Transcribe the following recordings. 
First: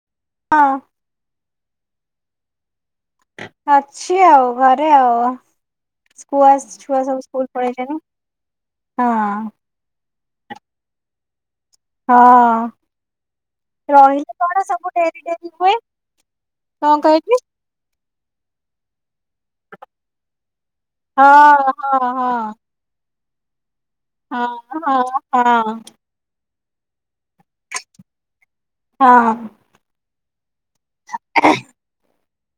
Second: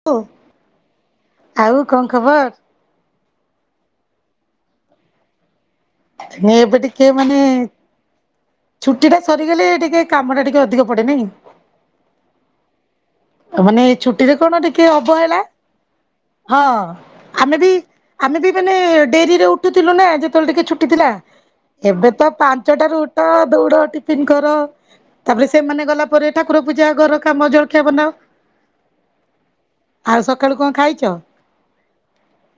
[unintelligible] ହଁ। ଆଉ କଣ ଖବର? ଅଛି ଆଉ ଘରେ ଆଉ? ସ୍କୁଆ ଏବେ ଛୁଆ ଟିକେ ସବୁ ମାନେ ସ୍କୁଲ ପଳେଇଲେଣି ଛୁଟି ଟା ହଁ ସରିଗଲେ ଏ ଟିକେ କାମ ଟା ଟିକେ ଅଧିକ ପଡେ ନାଇଁ? ହଁ ହଁ। ମାନେ ରହିଲେ ଛୁଟିରେ କଣ ଟିକେ ସବୁ ଡେରି ଅବହେଳା ଡେରି ହୁଏ ହଁ କଣ କହିଲି ଆମେ ବି ଆମେ ବି ମାନେ ଡେରିରେ ଉଠୁଥିଲୁ ନା ଯେତେବେଳେ ଟିକେ ଛୁଟି ଥିଲା, ହଁ ହଁ ଏବେ ତ ପା ହଁ। ପଞ୍ଚ ଟାରୁ ଉଠ ଦୌଡ ଟିପିନ୍ ହଁ କର, ହଁ ତାପରେ ସେ ମା ହଁ ଗଲା ତା ପରେ ଠାକୁର ପୂଜା ଘର କାମ ଜଳଖିଆ ବାନାଅ। ହଁ। ଆଉ ସକାଳୁ କଣ ଖାଇଚ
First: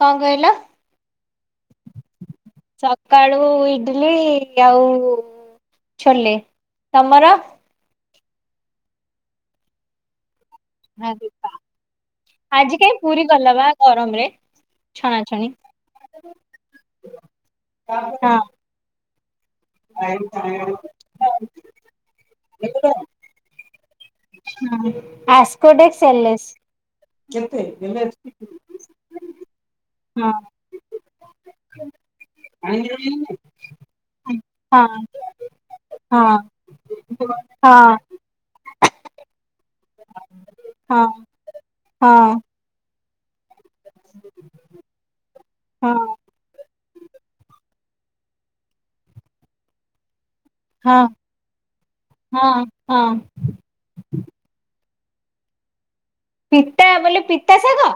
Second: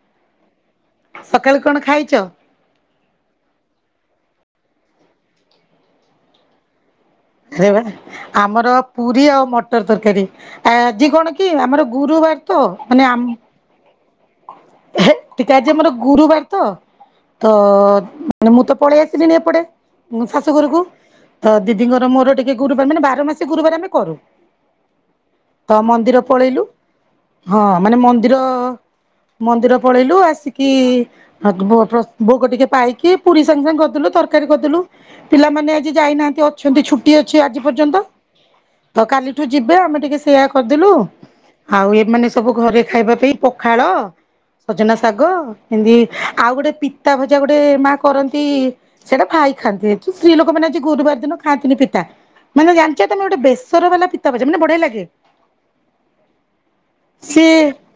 କଣ କହିଲ? ସକାଳୁ କଣ ଖାଇଚ? ସକାଳୁ ଇଡଲି ଆଉ ଛୋଲେ, ତମର? [unintelligible] ଆମର ପୁରୀ ଆଉ ମଟର ତରକାରୀ। ଆଜିି କଣ କି ଆମର ଗୁରୁବାର ତ ମାନେ ଗରମ ରେ [unintelligible] ଟିକେ ଆଜି ମୋର ଗୁରୁବାର ତ ତ ହଁ ମାନେ ମୁଁ ତ ପଳେଇ ଆସିଲେଣି ଏପଟେ। ଶାଶୁଘରକୁ ତ ଦିଦିଙ୍କର ମୋର ଟିକେ ଗୁରୁବାର ମାନେ ବାର ମାସି ଗୁରୁବାର ଆମେ ତ ମନ୍ଦିର ପଳେଇଲୁ କେତେ ହଁ ମାନେ ଏଲଏଚ ମନ୍ଦିର ମନ୍ଦିର ପଳେଇଲୁ ଆସିକି ପ୍ର ଭୋଗ ଟିକେ ପାଇକି ପୁରୀ ସାଙ୍ଗେ ସାଙ୍ଗେ କରିଦେଲୁ ତରକାରୀ କରିଦେଲୁ। ହଁ। ପିଲାମାନେ ଆଜି ଯାଇନାହାନ୍ତି ଅଛନ୍ତି ଛୁଟି ଅଛି ରାକ୍ଷୀ ପୂର୍ଣ୍ଣିମା। ତ କାଲିଠୁ ଯିବେ ଆମେ ଟିକେ ସେୟା କରିଦେଲୁ ଆଉ ଏମାନେ ସବୁ ଘରେ ଖାଇବା ପାଇଁ ପଖାଳ ସଜନା ଶାଗ ଏନ୍ତି ଆଉ ଗୋଟେ ପି ତା ଭଜା ଗୋଟେ ମା କରନ୍ତି ସେଇଟା ଭାଇ ଖାଆନ୍ତି ସ୍ତ୍ରୀ ଲୋକମାନେ ଗୁରୁବାର ଦିନ ଖାଆନ୍ତିିନି ପିତା ମାନେ ଜାଣିଛ ତମେ ଗୋଟେ ବେସର ବାଲା ପିତା ଭଜା ମାନେ ବଢିଆ ଲାଗେ। ପିତା ବୋଲି ସିଏ ପିତା ଶାଗ?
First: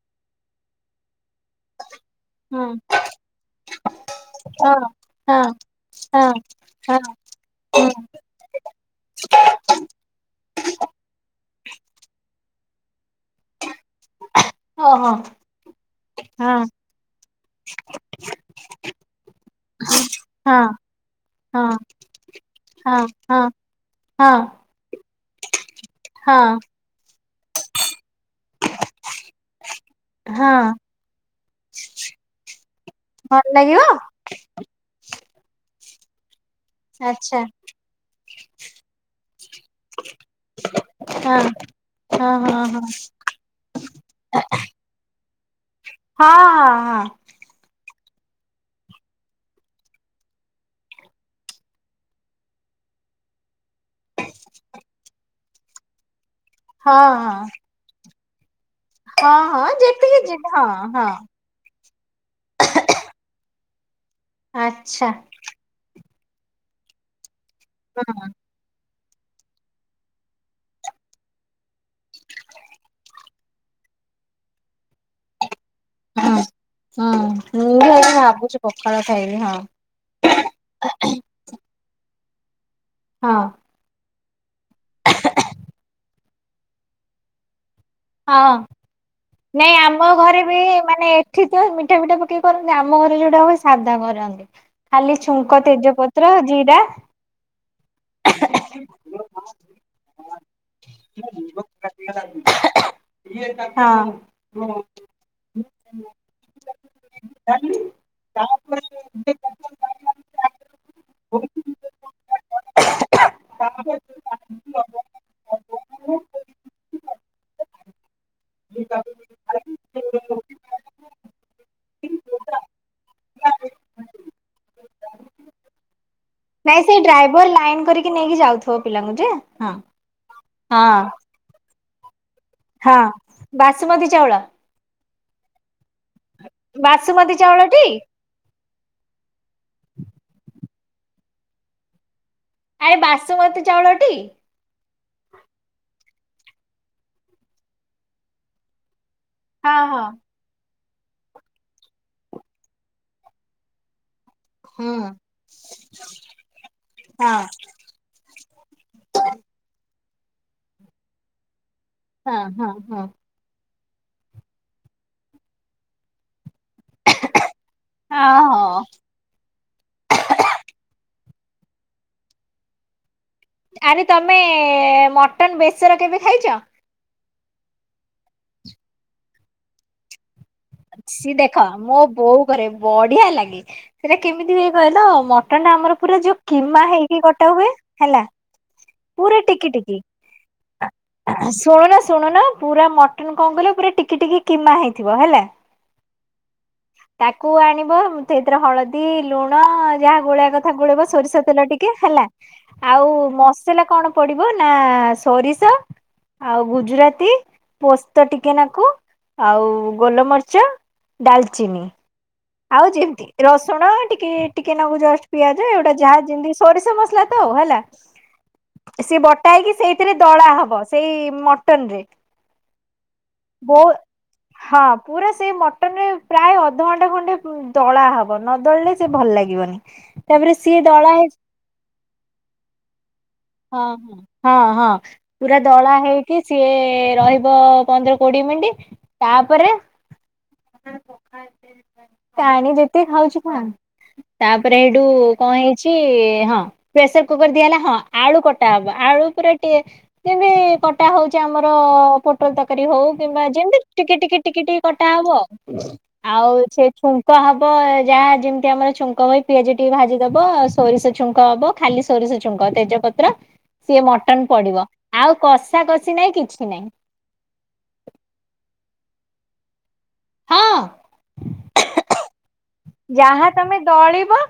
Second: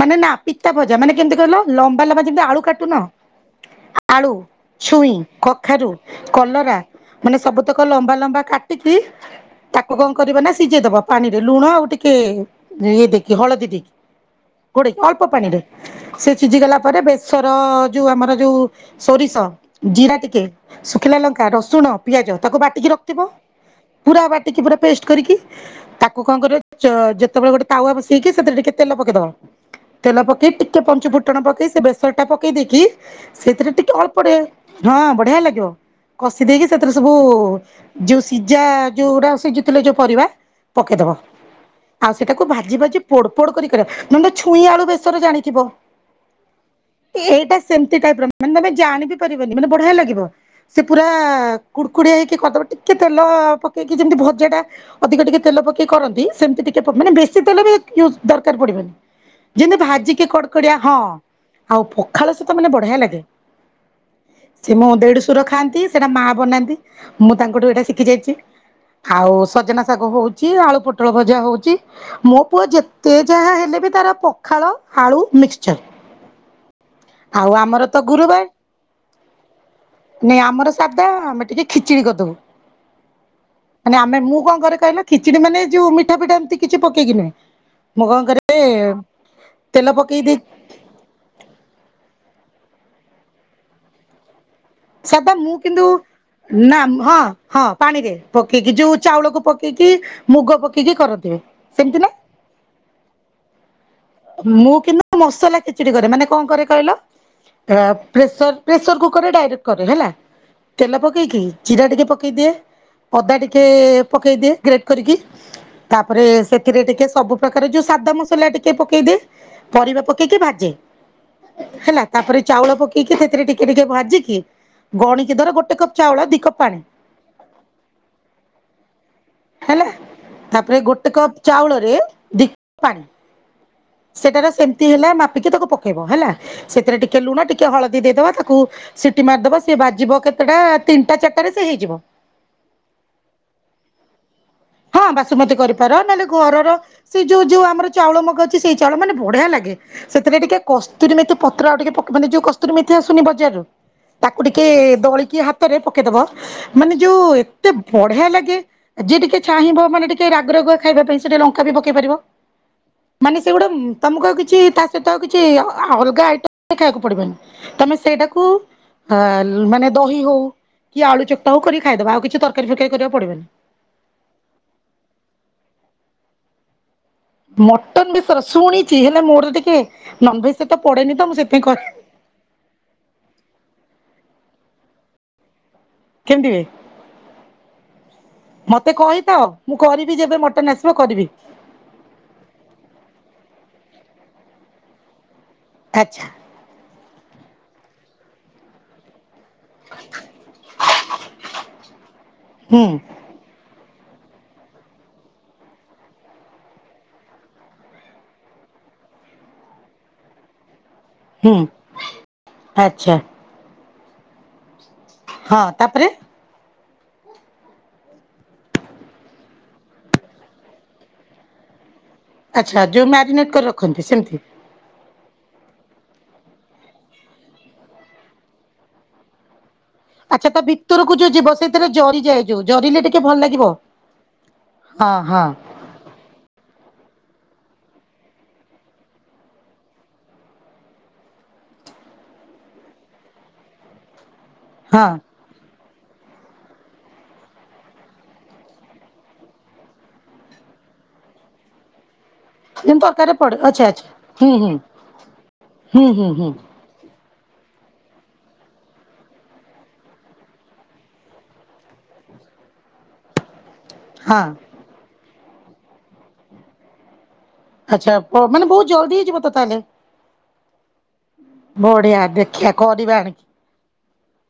ମାନେ ନା ପିତା ଭଜା ମାନେ କେମତି କହିଲ ଲମ୍ବା ଲମ୍ବା ଯେମିତି ଆଳୁ ଓହୋ କାଟୁନ ଆଳୁ ହଁ ଛୁଇଁ କଖାରୁ, ହଁ କଲରା ହଁ ମାନେ ସବୁତକ ଲମ୍ବା ଲମ୍ବା କାଟିକି ତାକୁ କଣ କରିବା ନା ସିଝେଇ ଦବା ପାଣିରେ ଲୁଣ ଆଉ ଟିକେ ଇଏ ଦେଇକି ହଳଦୀ ଦେଇକି। ହଁ ଗୋଡ଼େଇ ଅଳ୍ପ ପାଣିରେ ସେ ସିଝିଗଲା ପରେ ବେଶର ଯୋଉ ଆମର ଯୋଉ ସୋରିଷ ଜିରା ଟିକେ ଶୁଖିଲା ଲଙ୍କା, ରସୁଣ, ପିଆଜ ତାକୁ ବାଟିକି ରଖଥିବ। ହଁ ପୁରା ବାଟିକି ପୁରା ପେଷ୍ଟ କରିକି ତାକୁ ହଁ କଣ କରିବ ଯେତେବେଳେ ଗୋଟେ ତାୱ ବସେଇକି ସେଥିରେ ଟିକେ ତେଲ ପକେଇଦବା। ତେଲ ପକେଇ ହଁ ଟିକେ ପଞ୍ଚୁ ଫୁଟଣ ପକେଇ ସେ ବେସର ଟା ପକେଇ ଦେଇକି ଭଲ ସେଥିରେ ଲାଗିବ ଟିକେ ଅଳ୍ପ ହଁ ବଢିଆ ଲାଗିବ। କଷି ଦେଇକି ସେଥିରେ ସବୁ ଆଚ୍ଛା ଯୋଉ ସିଜା ଯଉଗୁଡା ଯୋଉ ପରିବା ପକେଇଦବ। ହଁ ଆଉ ହଁ ସେଟାକୁ ହଁ ଭାଜି ହଁ ଭାଜି ପୋଡ ପୋଡ କରି ନହେଲେ ଛୁଇଁ ଆଳୁ ବେସର ଜାଣିଥିବ? ହଁ ହଁ ହଁ। ଏଇଟା ସେମିତି ଟାଇପ ର ମାନେ ତମେ ଜାଣିି ପାରିବନ ମାନେ ବଢିଆ ଲାଗିବ। ସେ ପୁରା କୁଡକୁଡିଆ ହେଇକି କରିଦବ ଟିକେ ତେଲ ପକେଇକି ଯେମିତି ଭଜା ଟା ଅଧିକ ଟିକେ ତେଲ ପକେଇ କରନ୍ତି ସେମିତି ଟିକେ ହଁ ହଁ। ହଁ ମାନେ ବେଶୀ ତେଲ ବି ଦରକାର ହଁ ହଁ ପଡିବନି ହଁ ଯେମିତି ଯେତିକି ଭାଜିିକି ଯି କଡ଼କଡିଆ ହଁ ଆଉ ପଖାଳ ସହିତ ମାନେ ବଢିଆ ଲାଗେ ସେ ମୋ ଆଚ୍ଛା ଦେଢ ସୁର ଖାଆନ୍ତି। ସେଟା ମା ବନାନ୍ତି ମୁଁ ତାଙ୍କଠୁ ଏଇଟା ଶିଖି ହଁ। ଯାଇଛି। ଆଉ ସଜନା ଶାଗ ହଉଛି, ଆଳୁ ପୋଟଳ ଭଜା ହଉଛି ମୋ ପୁଅ ଯେତେ ଯାହା ହେଲେ ବି ତାର ପଖାଳ, ଆଳୁ, ମିକ୍ସଚର। ହଁ ଆଉ ହୁଁ ମୁଁ ଆମର ଭି ତ ଏଇନା ଗୁରୁବାର ଭାବୁଛି ପଖାଳ ଖାଇବି ହଁ। ନାଇଁ ଆମର ସାଧା ଆମେ ଟିକେ ଖିଚିଡି କରିଦବୁ। ହଁ। ମାନେ ଆମେ ମୁଁ କଣ କରେ କହିଲ ନା ଖିଚିଡି ମାନେ ଯୋଉ ମିଠା ଫିଟା ଏମିତି କିଛି ପକେଇକି ନୁହଁ। ହଁ ନାଇଁ ତେଲ ଆମ ପକେଇ ଦେଇ ଘରେ ବି ମାନେ ଏଠି ମିଠା ଫିଠା ପକେଇ କରନ୍ତି ଆମ ଘରେ ଯୋଉଟା ହୁଏ ସାଧା କରନ୍ତି। ଖାଲି ସଦା ଛୁଙ୍କ ମୁଁ କିନ୍ତୁ ତେଜପତ୍ର ଜିରା ନା-ହଁ-ହଁ ପାଣିରେ ପକେଇକି ଯୋଉ ଚାଉଳକୁ ପକେଇ ପକେଇକି ମୁଗ ପକେଇକି କରନ୍ତିି ସେମିତି ନା? ହଁ। ମୁଁ କିନ୍ତୁ ମସଲା ଖିଚୁଡି କରେ ମାନେ କଣ କରେ କହିଲ? ପ୍ରେସର ପ୍ରେସର କୁକରରେ ଡାଇରେକ୍ଟ କରେ ହେଲା। ତେଲ ପକେଇକି ଜିରା ଟିକେ ପକେଇଦିଏ ଅଦା ଟିକେ ପକେଇଦିଏ ଗ୍ରେଡ କରିକି। ତାପରେ ସେଥିରେ ଟିକେ ସବୁ ପ୍ରକାର ଯୋଉ ସାଦା ମସଲା ଟିକେ ପକେଇ ଦିଏ ପରିବା ପକେଇକି ଭାଜେ। ହେଲା ତାପରେ ଚାଉଳ ପକେଇକି ସେଥିରେ ଟିକେ ଟିକେ ଭାଜିକି ଗଣିକି ଧର ଗୋଟେ କପ୍ ଚାଉଳ ଦି କପ୍ ପାଣି। ନାଇଁ ସେଇ ଲାଇନ କରିକି ନେଇକି ଯାଉଥିବ ପିଲାଙ୍କୁ ଯେ ହ ହେଲା। ତାପରେ ହଁ। ଗୋଟେ କପ୍ ଚାଉଳରେ ଦି କପ୍ ହଁ। ପାଣି। ବାସୁମତୀ ଚାଉଳ ସେଟାର ସେମିତି ହେଲା ମାପିକି ତାକୁ ପକେଇବ ହେଲା। ସେଥିରେ ଟିକେ ବାସୁମତୀ ଲୁଣ ଚାଉଳ ଟିକେ ଟି? ହଳଦୀ ଦେଇଦବା ତାକୁ ସିଟି ମାରିଦବ ସିଏ ବାଜିବ କେତେଟା ତିନିଟା ଚାରିଟାରେ ସେ ହେଇଯିବ। ଆରେ ବାସୁମତୀ ଚାଉଳଟି? ହଁ ବାସୁମତି କରିପାର ନହେଲେ ଘରର ସେ ଯଉ ଯୋଉ ଆମର ଚାଉଳ ମଗ ସେଇ ଚାଉଳ ମାନେ ବଢିଆ ହଁ ଲାଗେ ହଁ। ସେଥିରେ ଟିକେ କସ୍ତୁୁରୀ ମେଥି ପତ୍ର ଆଉ ଟିକେ ମାନେ ଯୋଉ କସ୍ତୁୁରୀ ମେଥି ପତ୍ର ଆସୁନି ବଜାରରୁ। ତାକୁ ଟିକେ ହୁଁ ଦଳିକି ହାତରେ ପକେଇଦବ ମାନେ ଯୋଉ ହଁ ଏତେ ବଢିଆ ଲାଗେ ଯିଏ ଟିକେ ଚାହିଁବ ମାନେ ଟିକେ ରାଗ ରଗୁଆ ଖାଇବା ପାଇଁ ସେ ଟିକେ ଲଙ୍କା ବି ପକେଇ ପାରିବ। ହଁ ହଁ ହଁ। ମାନେ ସେଗୁଡ଼ା ତମକୁ ଆଉ କିଛି ତା ସହିତ ଆଉ କିଛି ଅଲଗା ଆଇଟମ ଖାଇବାକୁ ପଡିବନି ତମେ ସେଇଟାକୁ ଓହୋ। ଆ ମାନେ ଦହି ହଉ କି ଆଳୁ ଚକଟା ହଉ କରି ଖାଇଦବ ଆଉ କିଛି ତରକାରୀ ଫରକାରୀ କରିବାକୁ ପଡିବନି। ଆରେ ତମେ ମଟନ ବେସର କେବେ ଖାଇଚ? ମଟନ ବେସର ଶୁଣିଛି ହେଲେ ମୋର ଟିକେ ନନଭେଜ ସହିତ ପଡେନି ତ ସିଏ ମୁଁ ଦେଖ ସେଥିପାଇଁ କରେ ମୋ ବୋଉ କରେ ବଢିଆ ଲାଗେ ସେଇଟା କେମିତି ହୁଏ କହିଲ ମ କଣ ନା ଆମର ପୁରା ଯୋଉ କେମିତି ହୁଏ? କିମା ହେଇକି କଟା ହୁଏ ହେଲା। ମତେ ପୁରା କହିଥାଅ ଟିକି ମୁଁ ଟିକି କରିବି ଯେବେ ମଟନ ଆସିବ କରିବି। ଶୁଣୁନ ଶୁଣୁନ ପୁରା ମଟନ କଣ କହିଲ ପୁରା ଟିକି ଟିକି କିମା ହେଇଥିବ ହେଲା। ଆଚ୍ଛା। ତାକୁ ଆଣିବ ସେଇଥିରେ ହଳଦୀ ଲୁଣ ଯାହା ଗୋଳେଇବା କଥା ଗୋଳେଇବ ସୋରିଷ ତେଲ ଟିକେ ହେଲା, ହୁଁ ଆଉ ମସ ସଲା କଣ ପଡିବ ନା ସୋରିଷ ଆଉ ଗୁଜୁରାତି ପୋସ୍ତ ଟିକେନାକୁ ଆଉ ଗୋଲମରିଚ ହୁଁ। ଡାଲଚିନି, ଆଉ ଆଚ୍ଛା ଯେମିତି ରସୁଣ ଟିକେ ଟିକେନାଗୁ ଯଷ୍ଟ ହଁ ପିଆଜ ଏଉଟା ତାପରେ ଯାହା ଯେମତି ସରିଷ ମସଲାତ ହେଲା। ସିଏ ବଟାଇକି ସେଇଥିରେ ଦଳା ହବ ସେଇ ମଟନରେ। ଆଚ୍ଛା, ଯୋଉ ମ୍ୟାରିନେଟ କରି ରଖନ୍ତି ସେମତି। ହ। ପୁରା ସେଇ ମଟନରେ ପ୍ରାୟ ଅଧଘଣ୍ଟା ଖଣ୍ଡେ ଦଳାହବ ନ ଦଳିଲେ ସେ ଭଲ ଲାଗିବନି। ଆଚ୍ଛା ତାପରେ ତା ସିଏ ଦଳା ଭିତରକୁ ହେଇ ଯୋଉ ଯିବ ସେଥିରେ ଜରିଯାଏ ଯଉ ଜରିଲେ ଟିକେ ଭଲଲାଗେ। ହଁ ହଁ ହଁ ପୁରା ଦଳା ହେଇ କି ସିଏ ରହିବ ପନ୍ଦର କୋଡିଏ ମିନିଟ, ତାପରେ ପାଣି ଯେତକି ଖାଉଚୁ ଖା ତାପରେ ହେଠୁ ହଁ କଁ ହେଇଛି ହଁ ପ୍ରେସର କୁକର ଦିଆହେଲା ହଁ। ଆଳୁ କଟାହବା ଆଳୁ ପୁରା ଯେମତି କଟା ହଉଛି ଆମର ପୋଟଳ ତରକାରୀ ଯେମିତି ହଉ ତରକାରୀରେ କିମ୍ବା ପଡେ ଯେମିତି ଆଚ୍ଛା ଆଚ୍ଛା ଟିକେ ଟିକେ ହୁଁ ଟିକେ ହୁଁ ଟିକେ କଟା ହବ, ହୁଁ ହୁଁ ହୁଁ। ଆଉ ସେଇଠୁ ହବ ଯାହା ଯେମିତି ଆମର ଛୁଙ୍କ ହୁଏ ପିଆଜ ଟିକେ ଭାଜିଦବ ସୋରିଷ ଛୁଙ୍କହବ। ଖାଲି ସୋରିଷ ଛୁଙ୍କ ତେଜ ପତ୍ର ସିଏ ହଁ ମଟନ ପଡିବ ଆଉ କଷା କଷି ନାଇଁ କିଛି ନାଇଁ। ଆଚ୍ଛା, ମାନେ ବହୁତ ଜଲ୍ଦି ହେଇଯିବତ ତାହେଲେ। ହଁ ବଢିଆ ଦେଖିଆ କରିବା। ଯାହା ତମେ ଦଳିବ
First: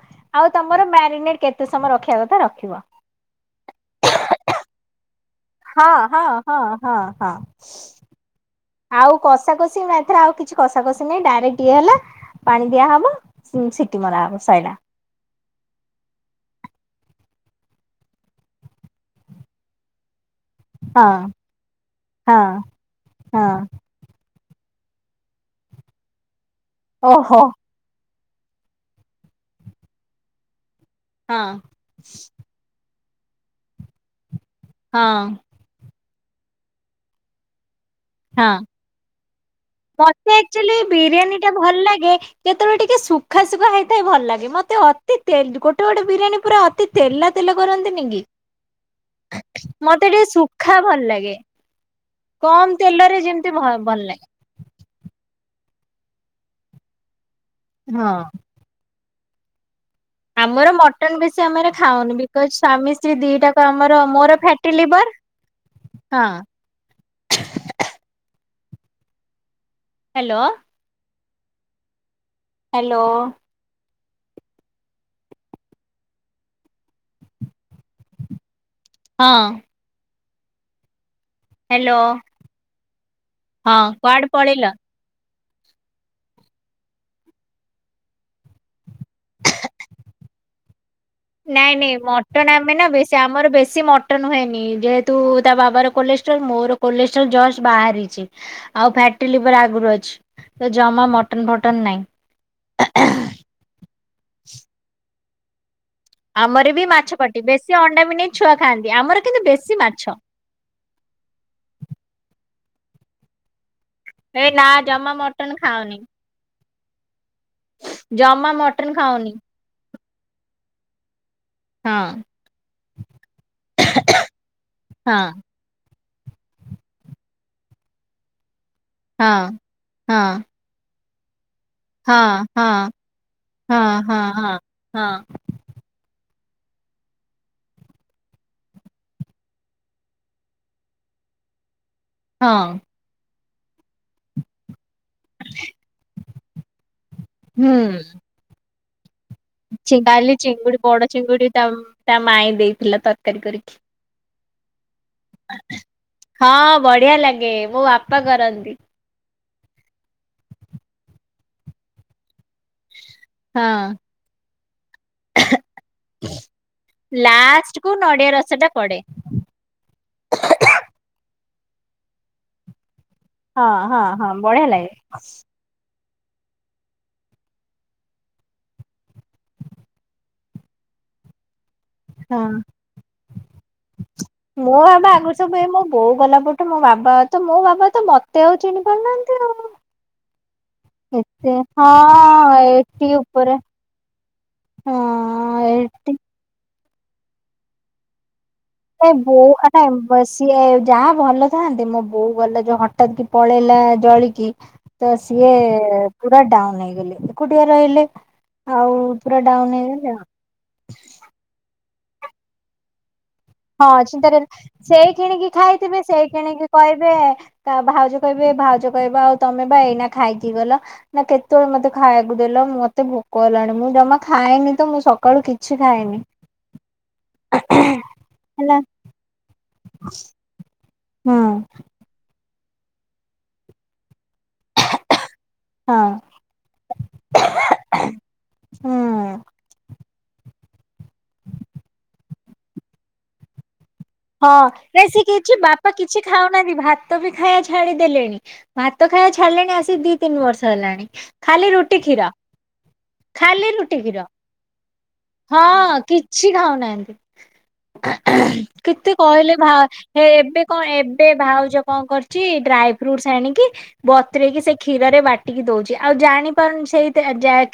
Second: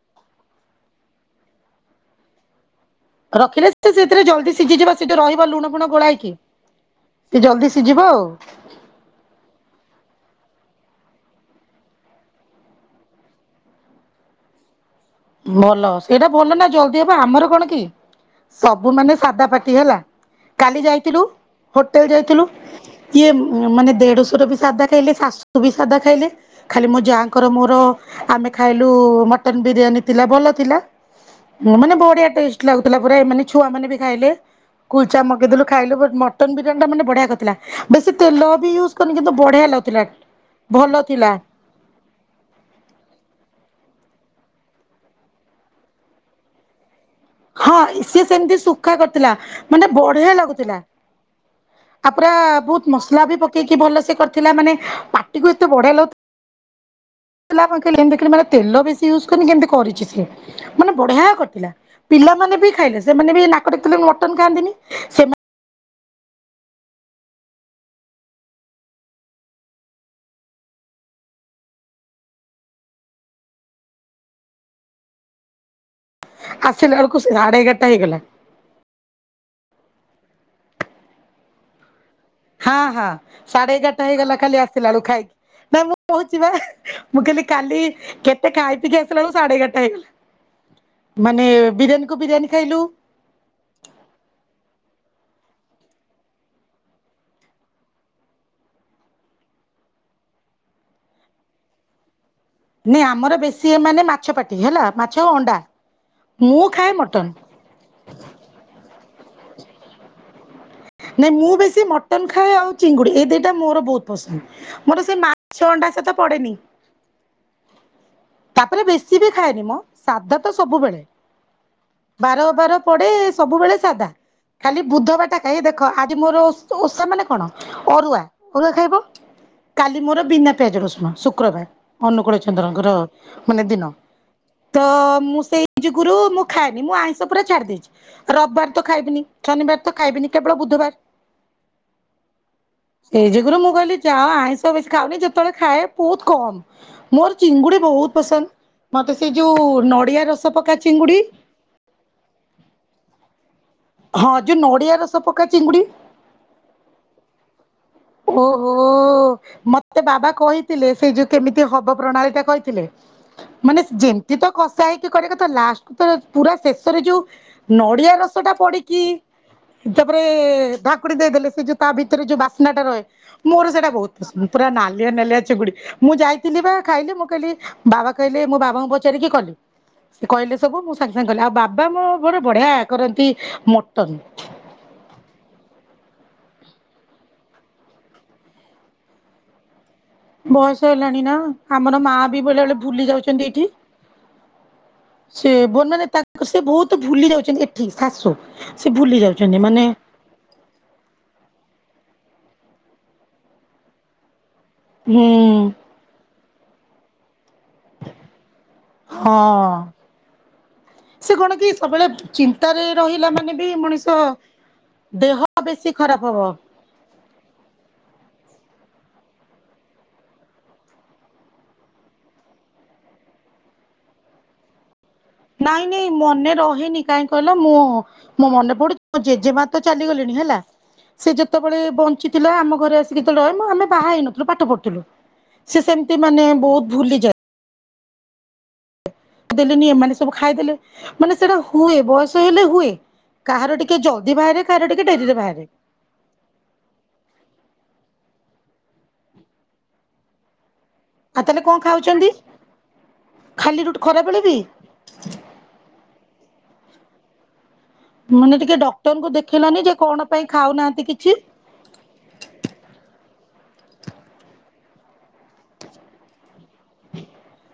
ଆଉ ତମର ମ୍ୟାରିନେଟ କେତେ ସମୟ ରଖିବା କଥା ରଖିବ। ରଖିଲେ ସେଥିରେ ଜଲ୍ଦି ସିଝିଯିବା ସେ ଯୋଉ ରହିବ ଲୁଣ ଫୁଣ ହଁ ହଁ ଗୋଳାଇକି ହଁ ହଁ ହଁ ସେ ଜଲଦି ସିଝିବ ଆଉ। ଆଉ କଷା କଷି ଏଥରେ ଆଉ କିଛି କଷା କଷି ନାଇଁ ଡାଇରେକ୍ଟ ଇଏ ହେଲା। ପାଣି ଦିଆହବ ସିଟି ମରାହବ ସଇଲା। ଭଲ ସେଇଟା ଭଲନା ଜଲଦି ହବ ଆମର କଣକି ସବୁ ମାନେ ସାଧା ଫାଟି ହେଲା। କାଲି ହଁ ଯାଇଥିଲୁ ହୋଟେଲ ହଁ ଯାଇଥିଲୁ ଇଏ ହଁ ମାନେ ଦେଢଶୁରବି ସାଧା ଲେ ଶାଶୁବି ସାଧା ଖାଇଲେ ଖାଲି ମୋ ଓହୋ ଯାଆଙ୍କର ମୋର ଆମେ ଖାଇଲୁ ମଟନ ବିରିୟାନୀ ଥିଲା ଭଲ ଥିଲା, ହଁ ମାନେ ବଢିଆ ଟେଷ୍ଟ। ଲାଗୁଥିଲା ପୁରା ଏମାନେ ଛୁଆ ମାନେବି ଖାଇଲେ ହଁ ସ୍କୁଲଛୁଆ ମଗେଇଦେଲୁ ଖାଇଲୁ, ବଟ୍ ମଟନ ବିରିୟାନି ଟା ମାନେ ବଢିଆ କରିଥିଲା। ବେଶି ହଁ। ତେଲବି ୟୁଜ କରିନି କିନ୍ତୁ ବଢିଆ ଲାଗୁଥିଲା ମତେ ଆକ୍ଚୁଆଲି ଭଲଥିଲା। ବିରିୟାନୀ ଟା ଭଲ ଲାଗେ କେତେବେଳେ ଟିକେ ସୁଖା ସୁୁଖା ହେଇଥାଏ ଭଲ ଲାଗେ ମତେ ଅତି ତେ ଗୋଟେ ଗୋଟେ ବିରିୟାନୀ ପୁରା ଅତି ତେଲା ତେଲ ହଁ କରନ୍ତିନି କି ସିଏ ସେମିତି ସୁଖା କରିଥିଲା ମାନେ ମତେ ଟିକେ ବଢିଆ ଲାଗୁଥିଲା। ସୁଖା ଭଲ ଲାଗେ ଆଉ ପୁରା କମ ବହୁତ ତେଲରେ ମସଲାବି ଯେମିତି ଭ ପକେଇକି ଭଲ ଭଲସେ ଲାଗେ କରି ଥିଲା ମାନେ ପାଟିକୁୁ ଏତେ ବଢିଆ ଲାଗୁଥିଲା ହଁ। ଦେଖିଲା ମାନେ ତେଲ ବେଶୀ ୟୁଜ କରିନି କେମିତି କରିଚି ସେ ଆମର ମାନେ ମଟନ ବଢିଆ ବେଶୀ କରିଥିଲା। ଆମର ଖାଉନି ବିକଜ ପିଲାମାନେ ବି ସ୍ଵାମୀ ଖାଇଲେ ସ୍ତ୍ରୀ ସେମାନେବି ଦିଟାକ ନାକଟେକୁଥିଲେ ଆମର ମୋର ମଟନ ଫ୍ୟାଟି ଖାଆନ୍ତିନି ଲିଭର ସେମାନେ ହଁ। ହାଲୋ। ହାଲୋ। ଆସିଲା ଏଳକୁ ସାଢ଼େ ଏଗାରଟା ହେଇଗଲା। ହଁ। ହ୍ୟାଲୋ। ହଁ ହଁ ସାଢେ ହଁ ଏଗାରଟା କୁଆଡେ ହେଇଗଲା ଖାଲି ପଳେଇଲ? ଆସିଲା ଏଳୁ ଖାଇକି। ନା ମୁଁ କହୁଚି ବା ମୁଁ କହିଲି କାଲି କେତେ ଖାଇ ପିିଇକି ଆସିଲା ବେଳୁ ସାଢେ ଏଗାରଟା ହେଇଗଲା। ମାନେ ନାଇଁ ନାଇଁ ବିରିୟାନୀ କୁ ମଟନ ବିରିୟାନୀ ଆମେ ଖାଇଲୁ ନା ବେଶୀ ଆମର ବେଶୀ ମଟନ ହୁଏନି ଯେହେତୁ ତା ବାବା ର କୋଲେଷ୍ଟ୍ରୋଲ ମୋର କୋଲେଷ୍ଟ୍ରୋଲ ଜଷ୍ଟ ବାହାରିଚି। ଆଉ ଫ୍ୟାଟି ଲିଭର ଆଗରୁ ଅଛି ତ ଜମା ମଟନ ଫଟନ ନାଇଁ। ନାଇଁ ଆମର ବେଶୀ ଏ ମାନେ ମାଛ ପାଟି ହେଲା ମାଛ ଅଣ୍ଡା। ମୁଁ ଆମର ବି ଖାଏ ମାଛ ମଟନ। ପାଟି ବେଶୀ ଅଣ୍ଡା ବି ନାଇ ଛୁଆ ଖାଆନ୍ତି ଆମର କିନ୍ତୁ ବେଶୀ ମାଛ। ନାଇଁ ମୁଁ ବେଶୀ ମଟନ ଖାଏ ଆଉ ଚିଙ୍ଗୁଡି ଏଇ ଦିଟା ମୋର ବହୁତ ପସନ୍ଦ। ଏ ନା ମୋର ଜମା ସେଇ ମଟନ ମାଛ ଅଣ୍ଡା ଖାଉନି ସେତ ପଡେନି। ଜମା ତାପରେ ମଟନ ବେଶୀ ବି ଖାଉନି ଖାଏନି ମ ସାଧା ତ ସବୁବେଳେ। ହଁ ବାର ଅବାର ପଡେ ସବୁବେଳେ ସାଧା ଖାଲି ହଁ ବୁଧବାର ଏଇ ଦେଖ ଆଜି ମୋର ଓଷ ଓଷା ମାନେ କଣ ଅରୁଆ ଅରୁଆ ଖାଇବ। ହଁ କାଲି ମୋର ବିନା ପିଆଜ ରଶୁଣ ଶୁକ୍ରବାର। ହଁ ଅନୁକୂଳ ହଁ ଚନ୍ଦ୍ରଙ୍କର ମାନେ ହଁ ଦିନ ହଁ ହଁ ହଁ। ତ ହଁ ମୁଁ ସେଇ [unintelligible] ଗୁରୁ ମୁଁ ଖାଏନି ମୁଁ ଆଇଁଷ ପୁରା ଛାଡି ଦେଇଚି। ରବିବାର ତ ଖାଇବିନି ଶନିବାର ତ ଖାଇବିନି କେବଳ ବୁଧବାର। ହଁ। ସେଇ ଯୋଗୁରୁ ମୁଁ କହିଲି ଯାଅ ଆଇଁଷ ବେଶୀ ଖାଉନି ଯେତେବେଳେ ଖାଏ ବହୁତ କମ। ମୋର ହୁଁ ଚିଙ୍ଗୁଡି ବହୁତ ପସନ୍ଦ। ମତେ ସେ ଯୋଉ ନଡିଆ ରସ ପକା ଚିଙ୍ଗୁଡି ତ ତା ମାାଇଁ ଦେଇଥିଲା ତରକାରୀ କରିକି। ହଁ ଯେ ନଡ଼ିଆ ରସ ପକା ଚିଙ୍ଗୁଡି ହଁ ବଢିଆ ଲାଗେ ମୋ ବାପା କରନ୍ତି। ଓହୋ। ମତେ ବାବା କହିଥିଲେ ସେ ଯୋଉ କେମିତି ହବ ପ୍ରଣାଳୀ ଟା କହିଥିଲେ। ମାନେ ହଁ। ଯେମତି ତ କସା ହେଇକି କରିଆ କଥା ଲାଷ୍ଟକୁ ତ ପୁରା ଶେଷରେ ଯୋଉ ଲାଷ୍ଟ କୁ ନଡିଆ ରସ ଟା ପଡେ। କି ତାପରେ ଧାକୁଡି ଦେଇଦେଲେ ସେ ଯୋଉ ତା ଭିତରେ ଯୋଉ ବାସ୍ନା ଟା ରହେ ହଁ ମୋର ସେଇଟା ହଁ ବହୁତ ହଁ ପସନ୍ଦ। ବଢିଆ ପୁରା ଲାଗେ। ନାଲିଆ ନାଲିଆ ଚୁଗୁଡି। ମୁଁ ଯାଇଥିଲି ବା ଖାଇଲି ମୁଁ କହିଲି ବାବା କହିଲେ ମୋ ବାବାଙ୍କୁ ପଚାରିକି କଲି। ସେ କହିଲେ ସବୁ ମୁଁ ସାଙ୍ଗେ ସାଙ୍ଗେ କଲି। ଆଉ ବାବା ମୋର ବଢିଆ କରନ୍ତି ମଟନ। ମୋ ବାବା ଆଗରୁ ସବୁ ଏ ମୋ ବୋଉ ଗଲାପରଠୁ ମୋ ବାବା ତ ମୋ ବାବା ତ ମତେ ଆଉ ଚିହ୍ନି ପାରୁନାହାନ୍ତି ଆଉ। ବୟସ ହେଲାଣି ନା। ଏତେ ଆମର ମା ବି ହଁ ବେଳେ ବେଳେ ଭୁଲି ଏଠି ଯାଉଚନ୍ତି ଉପରେ ଏଇଠି। ସେ ହଁ ବୋନରେ ଏଠି ତା ସେ ବହୁତ ଭୁଲି ଯାଉଚନ୍ତି ଏଇଠି ଶାଶୁ। ସେ ଭୁଲି ଯାଉଚନ୍ତି ମାନେ ଅ ସିଏ ଯାହା ଭଲ ଥାଆନ୍ତେ ମୋ ବୋଉ ଗଲେ ଯୋଉ ହଠାତ୍ କି ପଳେଇଲା ଜଳିକି। ତ ସିଏ ହୁଁ ପୁରା ଡାଉନ ହେଇଗଲେ ଏକୁଟିଆ ରହିଲେ। ଆଉ ହଁ ପୁରା ଡାଉନ ହେଇଗଲେ। ସେ କଣ କି ସବୁବେଳେ ଚିନ୍ତାରେ ରହିଲା ମା ହଁ ଚିନ୍ତା ରେ ସେଇ ଖିଣିକି ବେଶୀ ଖାଇଥିବେ ଖରାପ ସେଇ ହବ ଖିଣିକି କହିବେ ଆ ଭାଉଜ କହିବେ ଭାଉଜ କହିବ ଆଉ ତମେ ବା ଏଇନା ଖାଇକି ଗଲ ନା କେତେବେଳେ ମତେ ଖାଇବାକୁ ଦେଲ ମୋତେ ଭୋକ ହେଲାଣି। ମୁଁ ଜମା ଖାଏନି ତ ମୁଁ ସ ନାଇଁ ନାଇଁ ମନେ ରହେନି। କାହିଁ କହିଲ ମୁଁ ମୋ ମନେ ହେଲା ପଡୁଛି ଜେଜେମା ତ ଚାଲିଗଲେଣି ହେଲା। ସେ ହୁଁ ଯେତେବେଳେ ବଞ୍ଚିଥିଲା ଆମ ଘରେ ଆସିକି ଯେତେବେଳେ ରହେ ମ ଆମେ ବାହା ହେଇନୁ। ପାଠ ପଢୁଥିଲୁ ସେ ହଁ ସେମିତି ମାନେ ବହୁତ ଭୁଲି ଯାଏ। ହୁଁ ଦେଲେନି ଏ ମାନେ ସବୁ ଖାଇଦେଲେ। ମାନେ ସେଟା ହୁଏ ବୟସ ହେଲେ ହୁଏ। କାହାର ଟିକେ ଜଲଦି ବାହାରେ କାହାର ଟିକେ ଡେରି ବାହାରେ। ବା କିଛି ଖାଉନାହାନ୍ତି ଭାତ ବି ଖାଇଆ ଛାଡିଦେଲେଣି। ଭାତ ଖାଇବା ଛାଡିଲେଣି ଆସି ଦି ତିନି ବର୍ଷ ହେଲାଣି। ଆଉ ତାହେଲେ ଖାଲି କଣ ରୁଟି କ୍ଷୀର ଖାଉଛନ୍ତି ଖାଲି ରୁଟି କ୍ଷୀର। ହଁ କିଛି ଖାଉନାହାନ୍ତି। [unintelligible] କେତେ କହିଲେ ଦେଖେଇଲନି ଭାଉ ଯେ କଣ ହେ ପାଇଁ ଏବେ କଣ ଖାଉନାହାନ୍ତି ଏବେ କିଛି ଭାଉଜ କଣ କରି। ଛି ଡ୍ରାଇ ଫ୍ରୁଟ୍ସ ଆଣିକି ବତୁରେଇକି ସେ କ୍ଷୀରରେ ବାଟିକି ଦଉଛି ଆଉ ଜାଣି ପାରୁନି ସେଇ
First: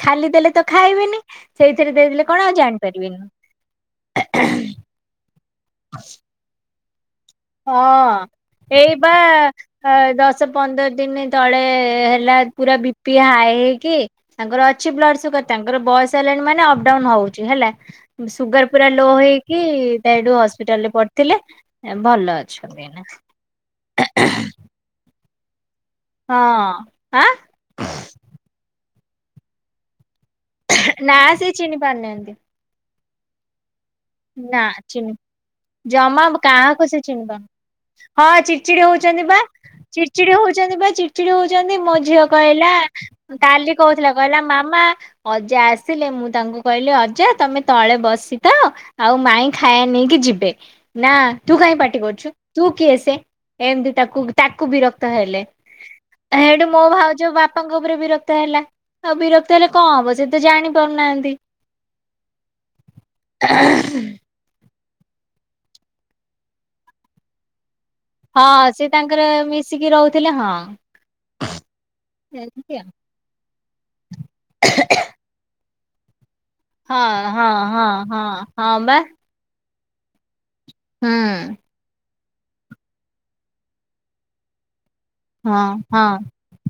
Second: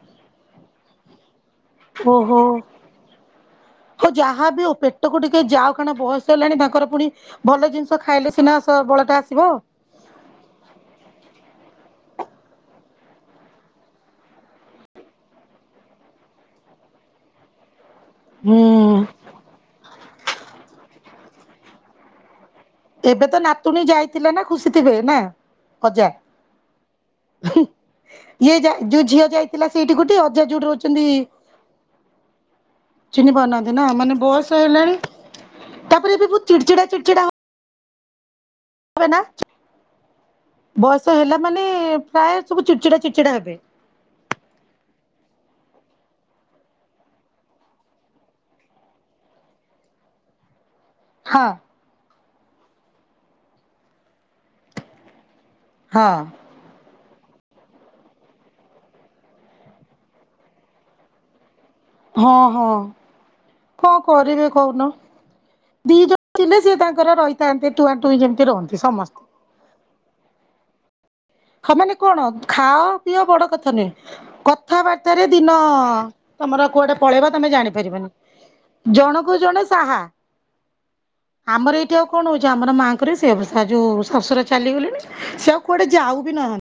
ଖାଲି ଦେଲେ ତ ଖାଇବେନି। ସେଇଥିରେ ଦେଇଥିଲେ ଓହୋ। କଣ ଆଉ ଜାଣିପାରିବେନି। ପଟକୁ ଟିକେ ଯାଉ କଣ ବୟସ ହେଲାଣି ତାଙ୍କର ପୁଣି ଭଲ ଜିନିଷ ହଁ ଖାଇଲେ ସିନା ଏଇ ବା ବଳଟା ଆସିବ। ଦଶ ପନ୍ଦର ଦିନ ତଳେ ହେଲା ପୁରା ବି ପି ହାଇ ହେଇକି ତାଙ୍କର ଅଛି ବ୍ଲଡ ସୁଗାର ତାଙ୍କର ବୟସ ହେଲାଣି ମାନେ ଅପଡାଉନ ହଉଛି ହେଲା। ହୁଁ ସୁଗାର ପୁରା ଲୋ ହେଇକି ତା ସେଇଠୁ ହସ୍ପିଟାଲ ରେ ପଡିଥିଲେ ଭଲ ଅଛି। ଏବେ ତ ନାତୁଣୀ ଯାଇଥିଲା ନା ଖୁସି ଥିବେ ନା ଅଜା। ହଁ ଆଁ। ଇଏ ଯ ଯୋଉ ଝିଅ ଯାଇଥିଲା ସେଇଠି ଗୋଟେ ଅଯା ଯୋଉଠି ରହୁଛନ୍ତି ନାଁ ସେ ଚିନି ପାରୁନାହାନ୍ତି। ଚିହ୍ନିପାରୁନାହାନ୍ତି ନା ମାନେ। ବୟସ ନା ହେଲାଣି ଚିହ୍ନି ତାପରେ ଜମା ଏବେ ବହୁତ ଚିଡଚିଡା କାହାକୁ ସେ ଚିଡଚିଡା ଚିହ୍ନିପାରୁ ହଁ ଚିଡ଼ଚିଡି ହେବେ ନା ହଉଛନ୍ତି ବା। ଚିଡଚିଡି ହଉଛନ୍ତି ବା ବୟସ ଚିଡଚିଡି ହେଲା ମାନେ ହଉଛନ୍ତି ମୋ ଝିଅ ପ୍ରାୟ ସବୁ କହିଲା ଚିଡଚିଡା ଚିଡଚିଡା ହେବେ। କାଲି କହୁଥିଲା କହିଲା ମାମା ଅଜା ଆସିଲେ ମୁଁ ତାଙ୍କୁ କହିଲି ଅଜା ତମେ ତଳେ ବସିଥାଅ ଆଉ ମାଇଁ ଖାଇବା ନେଇକି ଯିବେ। ନା ହଁ ତୁ କାଇଁ ପାର୍ଟି କରୁଛୁ। ତୁ କିଏସେ ଏମତି ତାକୁ ତାକୁ ବିରକ୍ତ ହେଲେ। ହଁ। ହେଇଠୁ ମୋ ଭାଉଜ ବାପାଙ୍କ ଉପରେ ବିରକ୍ତ ହେଲା। ଆଉ ବିରକ୍ତ ହେଲେ କଣ ହବ ସେ ତ ଜାଣି ପାରୁନାହାନ୍ତି। ହଁ ହଁ କ କରିବେ କହୁନ ଦି ଯୋଉ ଥିଲେ ସିଏ ତାଙ୍କର ରହି ତ ଏମିତି ଟୁଆଁ ଟୁଇଁ ଯେମିତି ହଁ ରୁହନ୍ତି ସେ ସମସ୍ତେ। ତାଙ୍କର ମିଶିକି ରହୁଥିଲେ ହଁ। ହଁ ମାନେ କଣ ଏମିତି ଖାଅ ପିଅ ବଡ କଥା ନୁହେଁ କଥାବାର୍ତାରେ ଦିନ ତମର କୁଆଡେ ପଳେଇବ ଆଉ ହଁ ତମେ ହଁ ହଁ ଜାଣିପାରିବନି ହଁ ହଁ ବା ଜଣକୁ ତାଙ୍କୁ ଜଣେ ସାହା। ହୁଁ ଆମର ଏଇଠି ଆଉ କଣ ହଉଛି ଆମର ମାଆଙ୍କର ସେଇ ଅବସ୍ଥା ଯୋଉ ଶଶୁର ଚାଲିଗଲେଣି ସେ ଆଉ ହଁ କୁଆଡେ ହଁ। ଯାଉ ବି ନାହା